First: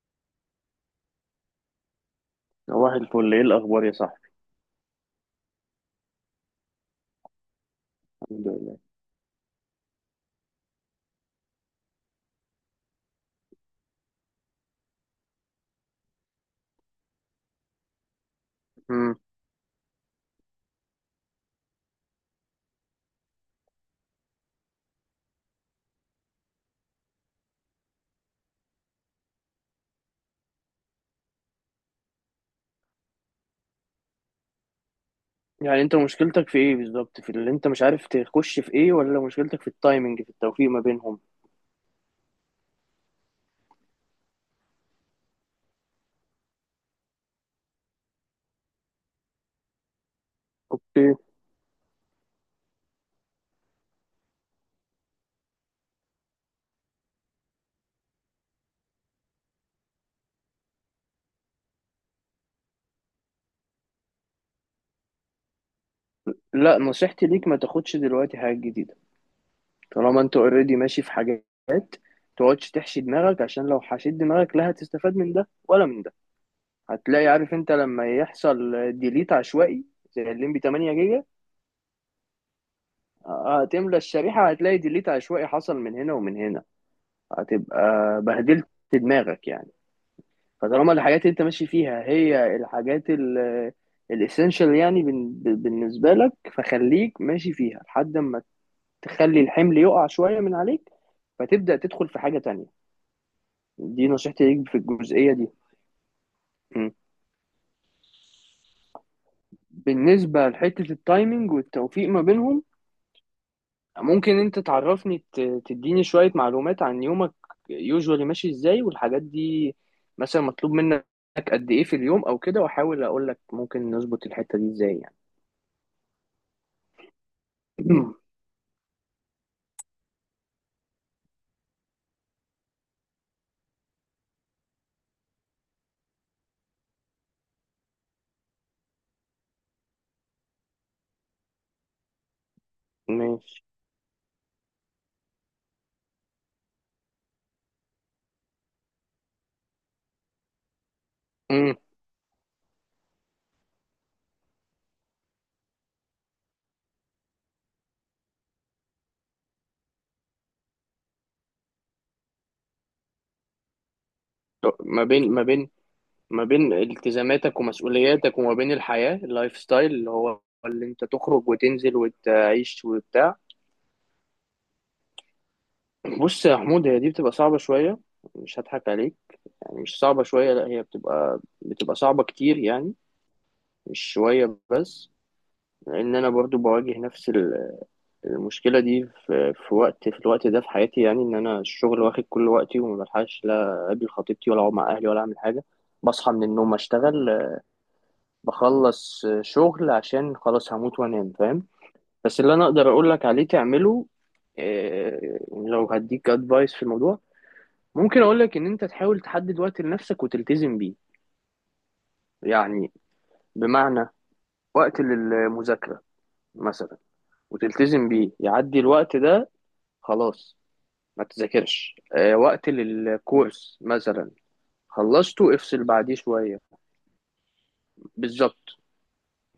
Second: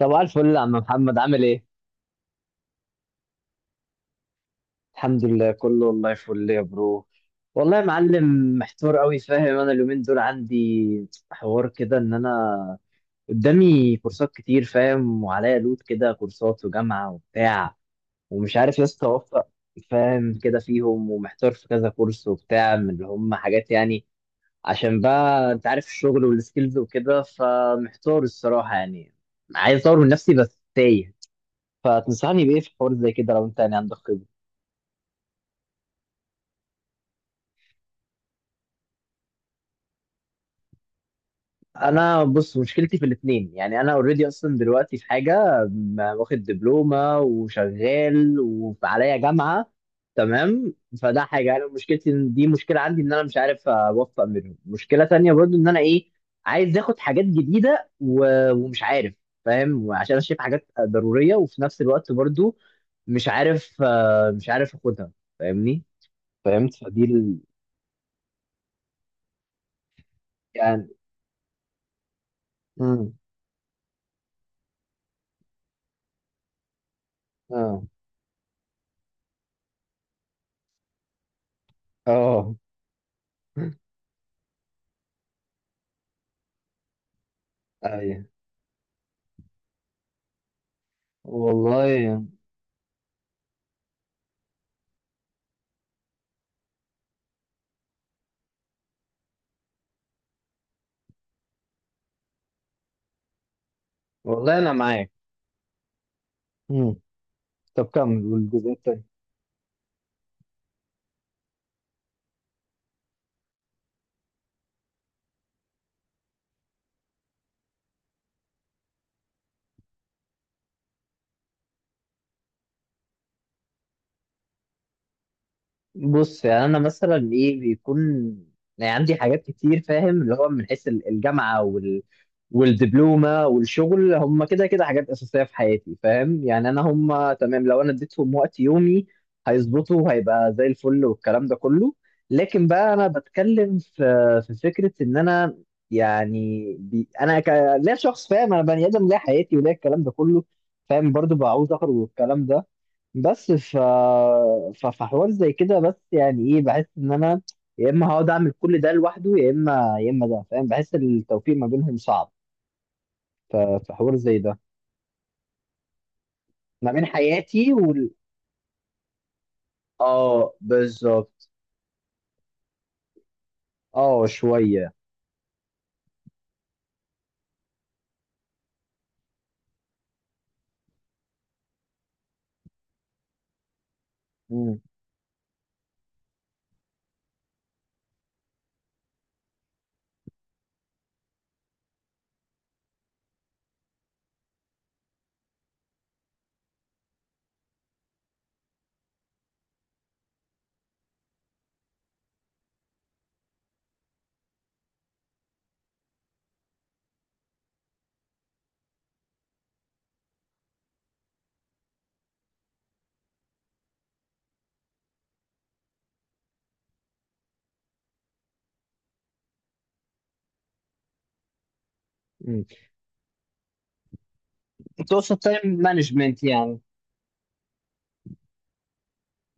صباح الفل يا عم محمد، عامل ايه؟ صباح الفل، ايه الاخبار يا صاحبي؟ الحمد لله كله، والله فل يا برو. والله يا الحمد معلم. لله. محتار قوي، فاهم؟ انا اليومين دول عندي حوار كده ان انا قدامي كورسات كتير، فاهم؟ وعليا لود كده، كورسات وجامعة وبتاع، ومش عارف يا اسطى امم اوفق. فاهم كده؟ فيهم ومحتار في كذا كورس وبتاع، من اللي هم حاجات يعني، عشان بقى انت عارف الشغل والسكيلز وكده، فمحتار الصراحة يعني. عايز اطور من نفسي بس تايه. فتنصحني بايه في حوار زي كده، لو انت يعني عندك خبرة؟ يعني انت مشكلتك في ايه بالظبط؟ في اللي انت مش عارف تخش في ايه، ولا مشكلتك في التايمنج في التوفيق ما بينهم؟ انا بص، مشكلتي في الاثنين. يعني انا اوريدي اصلا دلوقتي في حاجه واخد دبلومه وشغال وعليا جامعه، تمام. اوكي. فده حاجه، انا مشكلتي دي مشكله عندي ان انا مش عارف اوفق منهم. مشكله تانية برضو ان انا ايه، عايز اخد حاجات جديده ومش عارف. فاهم؟ عشان انا شايف حاجات ضروريه، وفي نفس الوقت برضو مش عارف. مش عارف اخدها. فاهمني؟ فهمت؟ لا، نصيحتي ليك ما تاخدش دلوقتي حاجات جديدة. طالما انت اوريدي يعني. ماشي في حاجات، تقعدش تحشي امم. دماغك، عشان لو حشيت دماغك لا هتستفاد من ده ولا من ده. هتلاقي، عارف انت اه. لما يحصل ديليت عشوائي زي الليمبي 8 جيجا؟ اه. هتملى الشريحة، هتلاقي ديليت عشوائي حصل من هنا ومن هنا. هتبقى ايوه. بهدلت دماغك يعني. فطالما الحاجات اللي انت ماشي فيها والله. هي الحاجات الاسينشال يعني بالنسبه لك، فخليك ماشي فيها لحد ما تخلي الحمل يقع شويه من عليك، فتبدا تدخل في حاجه تانية. دي نصيحتي والله ليك انا في معاك. الجزئيه دي. م. مم. طب كمل والجزء التاني. بالنسبه لحته التايمينج والتوفيق ما بينهم، ممكن انت تعرفني تديني شويه معلومات عن يومك؟ يوجوالي ماشي ازاي والحاجات دي، مثلا مطلوب منك قد ايه في اليوم او كده، واحاول اقول لك ممكن نظبط الحته دي ازاي يعني. بص يعني انا مثلا ايه بيكون، يعني عندي حاجات كتير، فاهم؟ اللي هو من حيث الجامعه وال والدبلومه والشغل، هم كده كده حاجات اساسيه في حياتي، فاهم؟ يعني انا هم تمام، لو انا اديتهم وقت يومي هيظبطوا وهيبقى زي الفل والكلام ده كله. لكن بقى انا ماشي. بتكلم في في فكره ان انا يعني لا، شخص فاهم، انا بني ادم، ليا حياتي وليا الكلام ده كله، فاهم؟ برضو بعوز مم. اخرج والكلام ده. بس فحوار زي كده، بس يعني ايه، بحس ان انا يا اما هقعد اعمل كل ده لوحده، يا اما ده، فاهم؟ بحس التوفيق ما بينهم صعب. في حوار زي ده. ما بين ما بين ما بين ما بين التزاماتك حياتي وال ومسؤولياتك، وما بين الحياة، اللايف ستايل اللي هو اه، اللي انت تخرج بالظبط. وتنزل وتعيش وبتاع. اه شويه. بص يا حمود، هي دي بتبقى صعبة شوية، مش هضحك عليك. يعني مش صعبة شوية، لا هي بتبقى صعبة كتير يعني، مش شوية امم. بس. لان انا برضو بواجه نفس المشكلة دي في الوقت ده في حياتي، يعني ان انا الشغل واخد كل وقتي، وما بلحقش لا اقابل خطيبتي ولا اقعد مع اهلي ولا اعمل حاجة. بصحى من النوم اشتغل، بخلص شغل عشان خلاص هموت وانام، فاهم؟ بس اللي انا اقدر اقول لك عليه تعمله، آه، لو هديك ادفايس في الموضوع، ممكن اقول لك ان انت تحاول تحدد وقت لنفسك وتلتزم بيه. يعني بمعنى، وقت للمذاكرة مثلا، وتلتزم بيه، يعدي الوقت ده خلاص ما تذاكرش. امم. وقت للكورس مثلا، تقصد خلصته تايم افصل بعديه مانجمنت شوية. يعني. بالظبط.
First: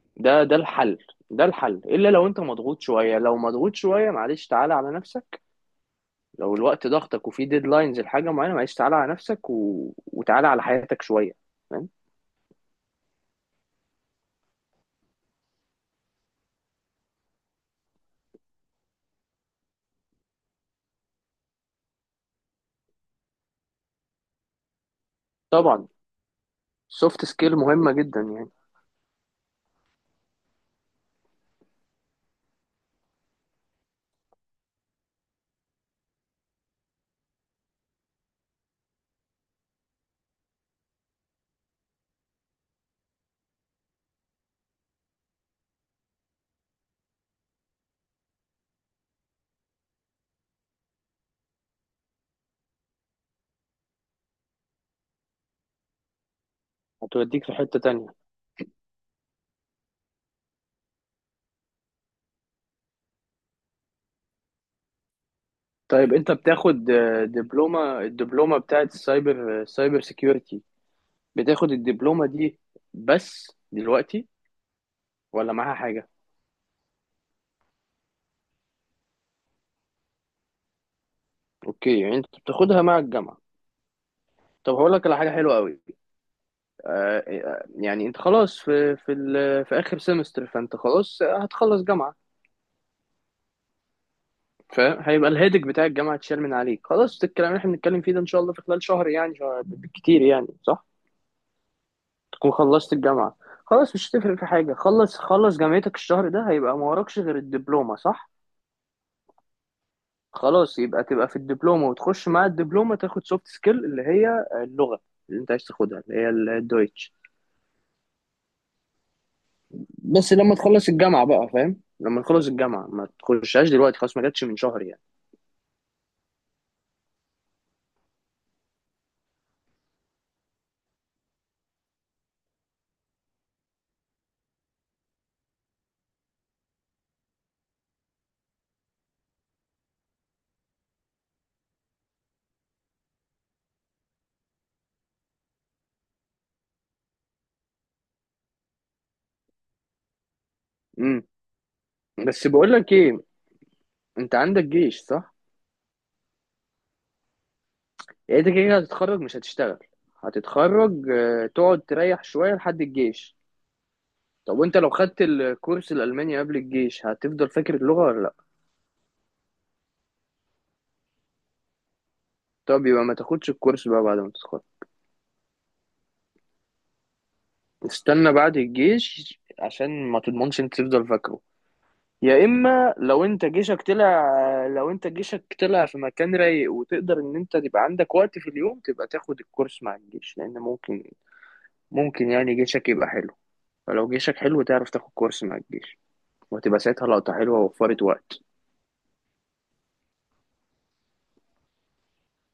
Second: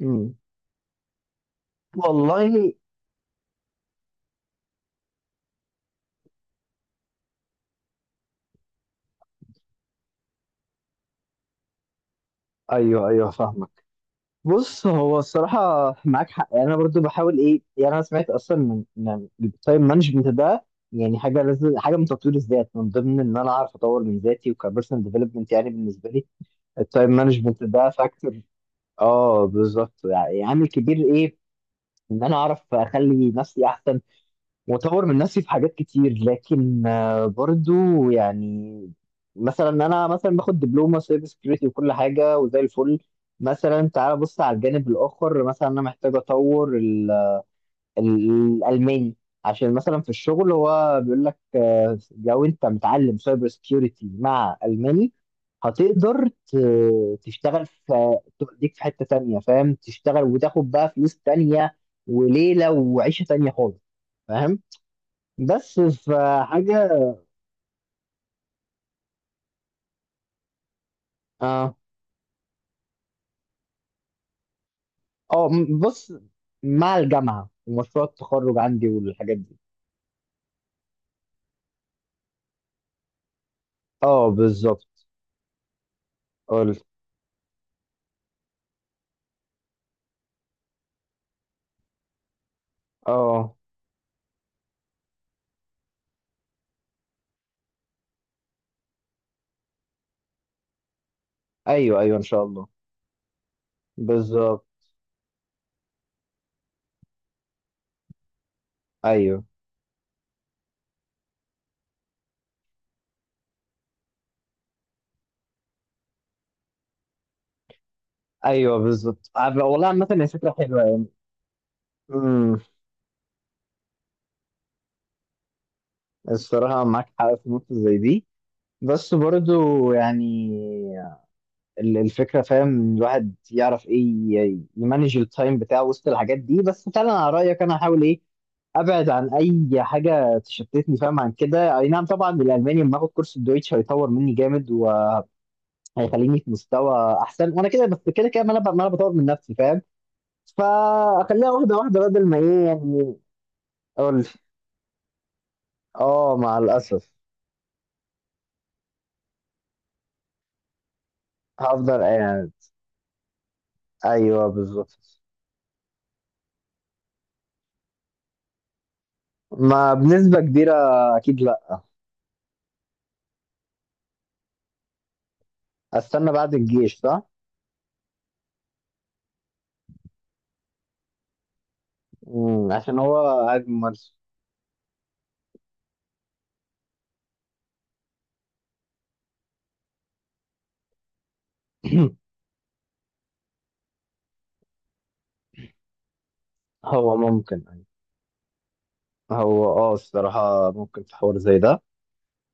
امم. ده الحل. ده الحل، الا لو انت والله. مضغوط شويه، لو مضغوط شويه معلش تعالى على نفسك. لو الوقت ضغطك وفي ديدلاينز لحاجه معينه، معلش تعالى على نفسك وتعالى على حياتك شويه، فاهم؟ ايوه ايوه فاهمك. بص هو الصراحة، معاك حق يعني. أنا برضو بحاول إيه يعني، أنا سمعت أصلا من التايم مانجمنت ده، يعني حاجة لازم، حاجة من تطوير الذات، من ضمن إن أنا أعرف أطور من ذاتي، وكبيرسونال ديفلوبمنت، يعني طبعا. بالنسبة لي التايم سوفت سكيل مانجمنت ده مهمه جدا فاكتور. يعني. أه بالظبط، يعني عامل كبير إيه، إن أنا أعرف أخلي نفسي أحسن واطور من نفسي في حاجات كتير. لكن برضو يعني، مثلا انا مثلا باخد دبلومه سايبر سكيورتي وكل حاجه وزي الفل. مثلا تعال بص على الجانب الاخر، مثلا انا محتاج اطور الالماني. عشان مثلا في الشغل هو بيقول لك، لو انت متعلم سايبر سكيورتي مع الماني هتقدر هتوديك في تشتغل، حته تانية. في توديك في حته تانيه، فاهم؟ تشتغل وتاخد بقى فلوس تانيه وليله وعيشه تانيه خالص، فاهم؟ بس طيب انت في حاجة. بتاخد الدبلومه بتاعت سايبر سيكيورتي؟ بتاخد اه. الدبلومه دي بس دلوقتي، اه ولا معاها حاجه؟ بص، مع الجامعة ومشروع التخرج عندي والحاجات دي. اوكي، يعني انت بتاخدها مع الجامعه. اه طب بالظبط. هقول لك على حاجه حلوه قوي. قلت. يعني انت خلاص في في اخر سمستر، فانت خلاص هتخلص جامعه، اه. فاهم؟ هيبقى الهيدك بتاع الجامعه اتشال من عليك خلاص. الكلام اللي احنا بنتكلم فيه ده ان شاء الله في خلال شهر، يعني شهر بالكتير يعني، صح؟ ايوه ايوه ان شاء تكون الله. خلصت الجامعه. خلاص، مش هتفرق في بالظبط. حاجه، خلص خلص جامعتك الشهر ده، هيبقى ما وراكش غير الدبلومه، صح؟ ايوه. خلاص، يبقى تبقى في الدبلومه، وتخش مع الدبلومه تاخد سوفت سكيل اللي هي اللغه اللي انت عايز تاخدها، اللي هي الدويتش. ايوه بالظبط. والله عامة هي بس فكرة لما حلوة تخلص يعني. الجامعة بقى، فاهم؟ لما تخلص امم. الجامعة، ما تخشهاش دلوقتي خلاص، ما جاتش من شهر يعني. الصراحة معاك حق في نقطة زي دي. بس برضو يعني الفكرة، فاهم؟ الواحد يعرف ايه، يمانج التايم بتاعه وسط الحاجات دي. بس فعلا على رأيك انا هحاول ايه، ابعد عن اي حاجه تشتتني، فاهم؟ عن كده، اي نعم طبعا. الالماني لما اخد كورس الدويتش هيطور مني جامد وهيخليني في مستوى احسن، وانا كده بس كده كده، ما انا بطور من نفسي، فاهم؟ امم. فاخليها واحده واحده بدل ما بس ايه بقول لك يعني. ايه، اقول. انت عندك جيش صح؟ اه مع الاسف. يعني انت كده كده هتتخرج مش هتشتغل، هتتخرج تقعد هفضل تريح قاعد. شوية لحد الجيش. ايوه طب وانت لو بالظبط. خدت الكورس الألماني قبل الجيش، هتفضل فاكر اللغة ولا لا؟ ما بنسبه كبيره، اكيد لا. طب يبقى ما تاخدش الكورس بقى بعد ما تتخرج. استنى بعد الجيش صح. استنى بعد الجيش عشان ما تضمنش انت تفضل فاكره. يا مم، اما عشان هو لو انت جيشك اجمل. طلع، لو انت جيشك طلع في مكان رايق وتقدر ان انت تبقى عندك وقت في اليوم، تبقى تاخد الكورس مع الجيش، لان ممكن، ممكن يعني جيشك يبقى حلو. فلو جيشك حلو، تعرف تاخد كورس مع الجيش، وهتبقى ساعتها هو لقطة حلوة ممكن أيوه. ووفرت وقت. هو اه الصراحه ممكن في حوار زي ده.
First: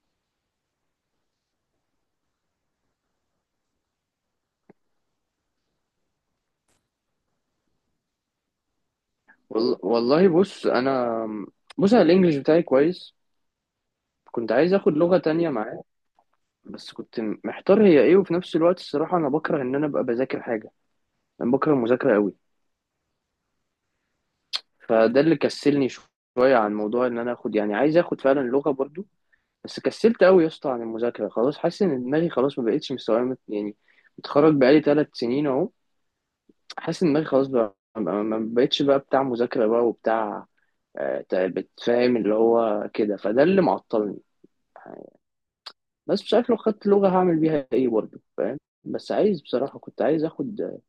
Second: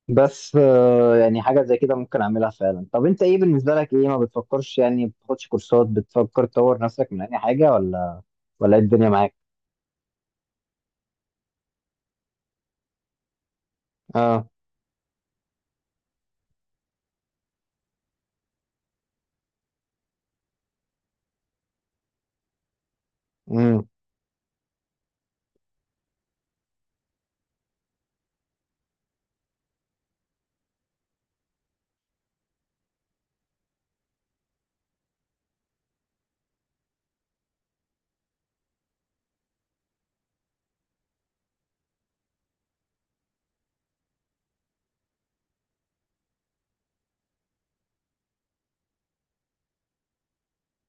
بس يعني حاجة زي كده ممكن أعملها فعلا. طب أنت إيه بالنسبة لك، إيه ما بتفكرش يعني، بتاخدش كورسات، بتفكر تطور نفسك من أي حاجة ولا ولا إيه الدنيا معاك؟ والله بص انا، بص انا الانجليش بتاعي كويس. آه. كنت عايز اخد لغة تانية معاه، بس كنت محتار هي ايه. وفي نفس الوقت الصراحة انا بكره ان انا ابقى بذاكر حاجة. انا بكره المذاكرة قوي، امم. فده اللي كسلني شويه عن موضوع ان انا اخد، يعني عايز اخد فعلا لغه برضو، بس كسلت قوي يا اسطى عن المذاكره خلاص. حاسس ان دماغي خلاص ما بقتش مستوعبه يعني، متخرج بقالي ثلاث سنين اهو. حاسس ان دماغي خلاص بقى ما بقتش بقى بتاع مذاكره بقى وبتاع، بتفهم اللي هو كده، فده اللي معطلني. بس مش عارف لو خدت لغة هعمل بيها ايه برضه، فاهم؟ بس عايز بصراحة، كنت عايز اخد،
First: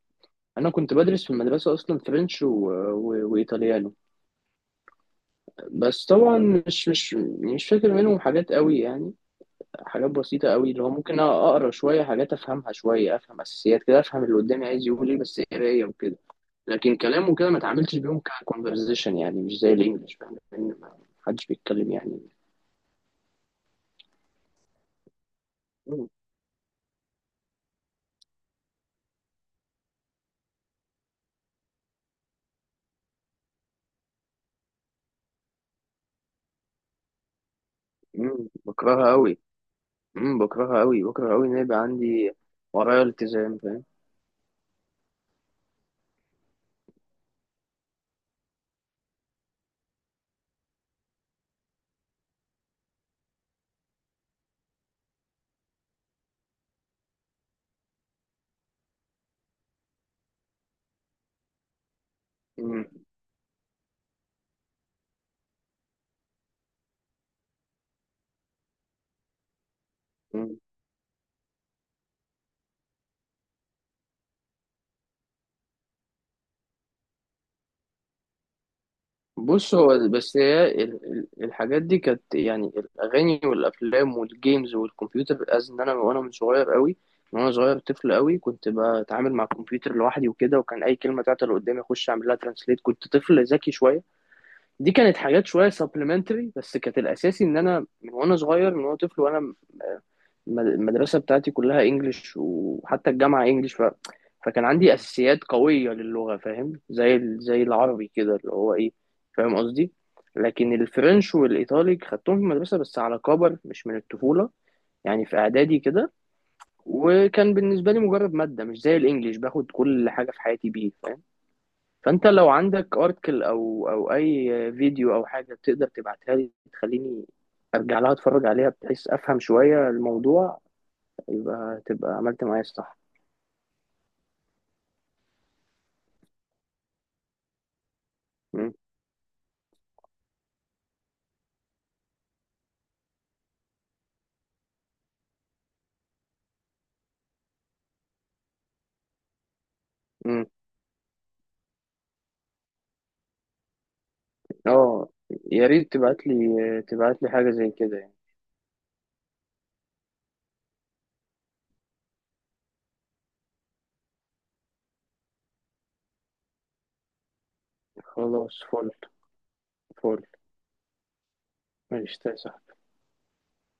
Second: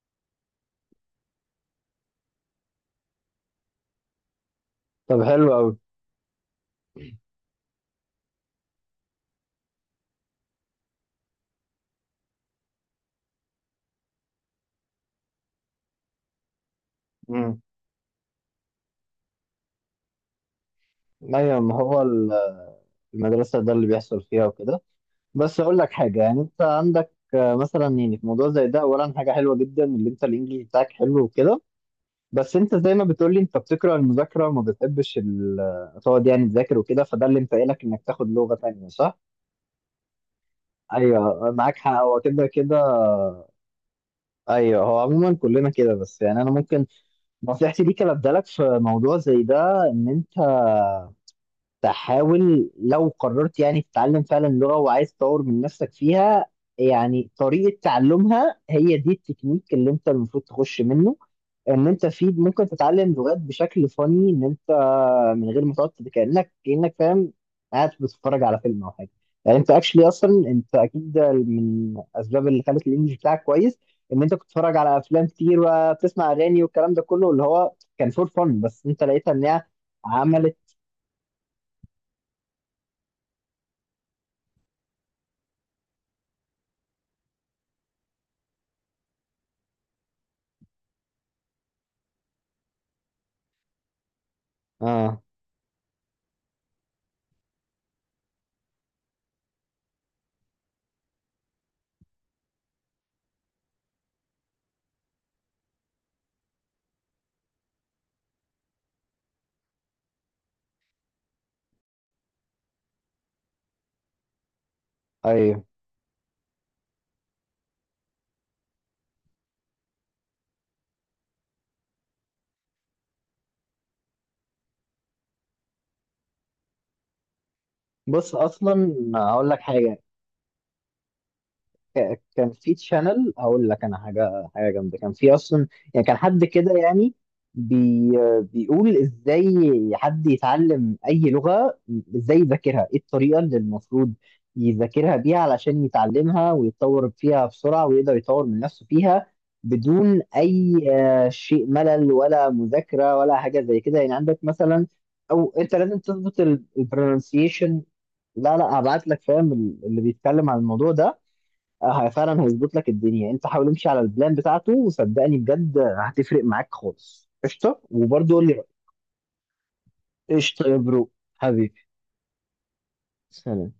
انا كنت بدرس في المدرسة اصلا فرنش وايطاليانو. طب حلو أوي. بس طبعا مش مش مش فاكر منهم حاجات قوي يعني، حاجات بسيطة قوي، اللي هو ممكن أقرأ شوية حاجات أفهمها شوية، أفهم أساسيات كده، أفهم اللي قدامي عايز يقول إيه، بس قراية وكده. لكن كلام وكده ما امم. اتعاملتش بيهم ككونفرزيشن، يعني مش زي الإنجليش، فاهم؟ لأن ما حدش أيوة. ما بيتكلم هو يعني. المدرسة ده اللي بيحصل فيها وكده. بس أقول لك مم. حاجة يعني، أنت عندك مثلا يعني في موضوع زي ده، أولا حاجة حلوة جدا اللي أنت الإنجليزي بتاعك حلو وكده. بس أنت زي ما بتقولي، أنت بتكره المذاكرة وما بتحبش تقعد يعني تذاكر وكده، فده اللي مفائلك إنك تاخد مم، لغة تانية، بكرهها صح؟ قوي مم، بكرهها قوي، بكره قوي ايوه إن أنا معاك يبقى حق، هو عندي كده كده. ورايا التزام، فاهم؟ ايوه هو عموما كلنا كده. بس يعني انا ممكن نصيحتي ليك، أنا ابدالك في موضوع زي ده، ان انت تحاول لو قررت يعني تتعلم فعلا لغه وعايز تطور من نفسك فيها، يعني طريقه تعلمها هي دي التكنيك اللي انت المفروض تخش منه. ان انت في ممكن مم. تتعلم لغات بشكل فني، ان انت من غير ما تقعد كانك، فاهم؟ قاعد بتتفرج على فيلم او حاجه. يعني انت اكشلي اصلا، مم. انت اكيد ده من الاسباب اللي خلت الانجليش بتاعك كويس، ان انت كنت بتتفرج على افلام كتير وبتسمع اغاني والكلام ده كله اللي هو كان فور فن، بس انت لقيتها ان هي بص، هو بس عملت. هي الحاجات دي كانت يعني الاغاني والافلام والجيمز والكمبيوتر، از ان انا وانا من صغير قوي، من وانا صغير طفل قوي كنت بتعامل مع الكمبيوتر لوحدي وكده، وكان اي كلمه تعطل قدامي اخش اعمل لها ترانسليت. كنت طفل ذكي شويه. دي كانت اه. حاجات شويه سبلمنتري، بس كانت الاساسي ان انا من وانا صغير، من وانا طفل، وانا المدرسة بتاعتي كلها انجليش، وحتى الجامعة انجليش. فكان عندي اساسيات قوية للغة، فاهم؟ زي زي العربي كده اللي هو ايه، فاهم قصدي؟ لكن الفرنش والايطالي خدتهم في المدرسة بس على كبر، مش من الطفولة، يعني في ايوه. اعدادي كده، وكان بالنسبة لي مجرد مادة، مش زي الانجليش باخد كل حاجة في حياتي بيه، فاهم؟ فانت لو عندك ارتكل او او اي فيديو او حاجة تقدر تبعتها لي، تخليني ارجع لها بص اتفرج عليها اصلا بحيث افهم هقول لك شوية حاجه، الموضوع، يبقى تبقى عملت كان معايا في الصح. تشانل اقول لك انا، حاجه جامده، كان في اصلا يعني كان حد كده يعني بي مم. بيقول ازاي حد يتعلم اي لغه، ازاي يذاكرها، ايه الطريقه اللي المفروض يذاكرها بيها علشان يتعلمها ويتطور فيها بسرعه ويقدر يطور من نفسه فيها بدون مم. اي شيء ملل ولا مذاكره ولا حاجه زي كده. يعني عندك مثلا، اه، او يا انت ريت لازم تظبط تبعت لي حاجة زي البرونسيشن. كده يعني. لا لا، هبعت لك، فاهم؟ اللي بيتكلم عن الموضوع ده، فعلا هيظبط لك الدنيا. انت حاول امشي على البلان بتاعته، وصدقني بجد هتفرق معاك خالص. قشطه؟ وبرضه قول لي خلاص رأيك. فل. فل. قشطه يا برو. حبيبي. ماشي، تسلم. سلام.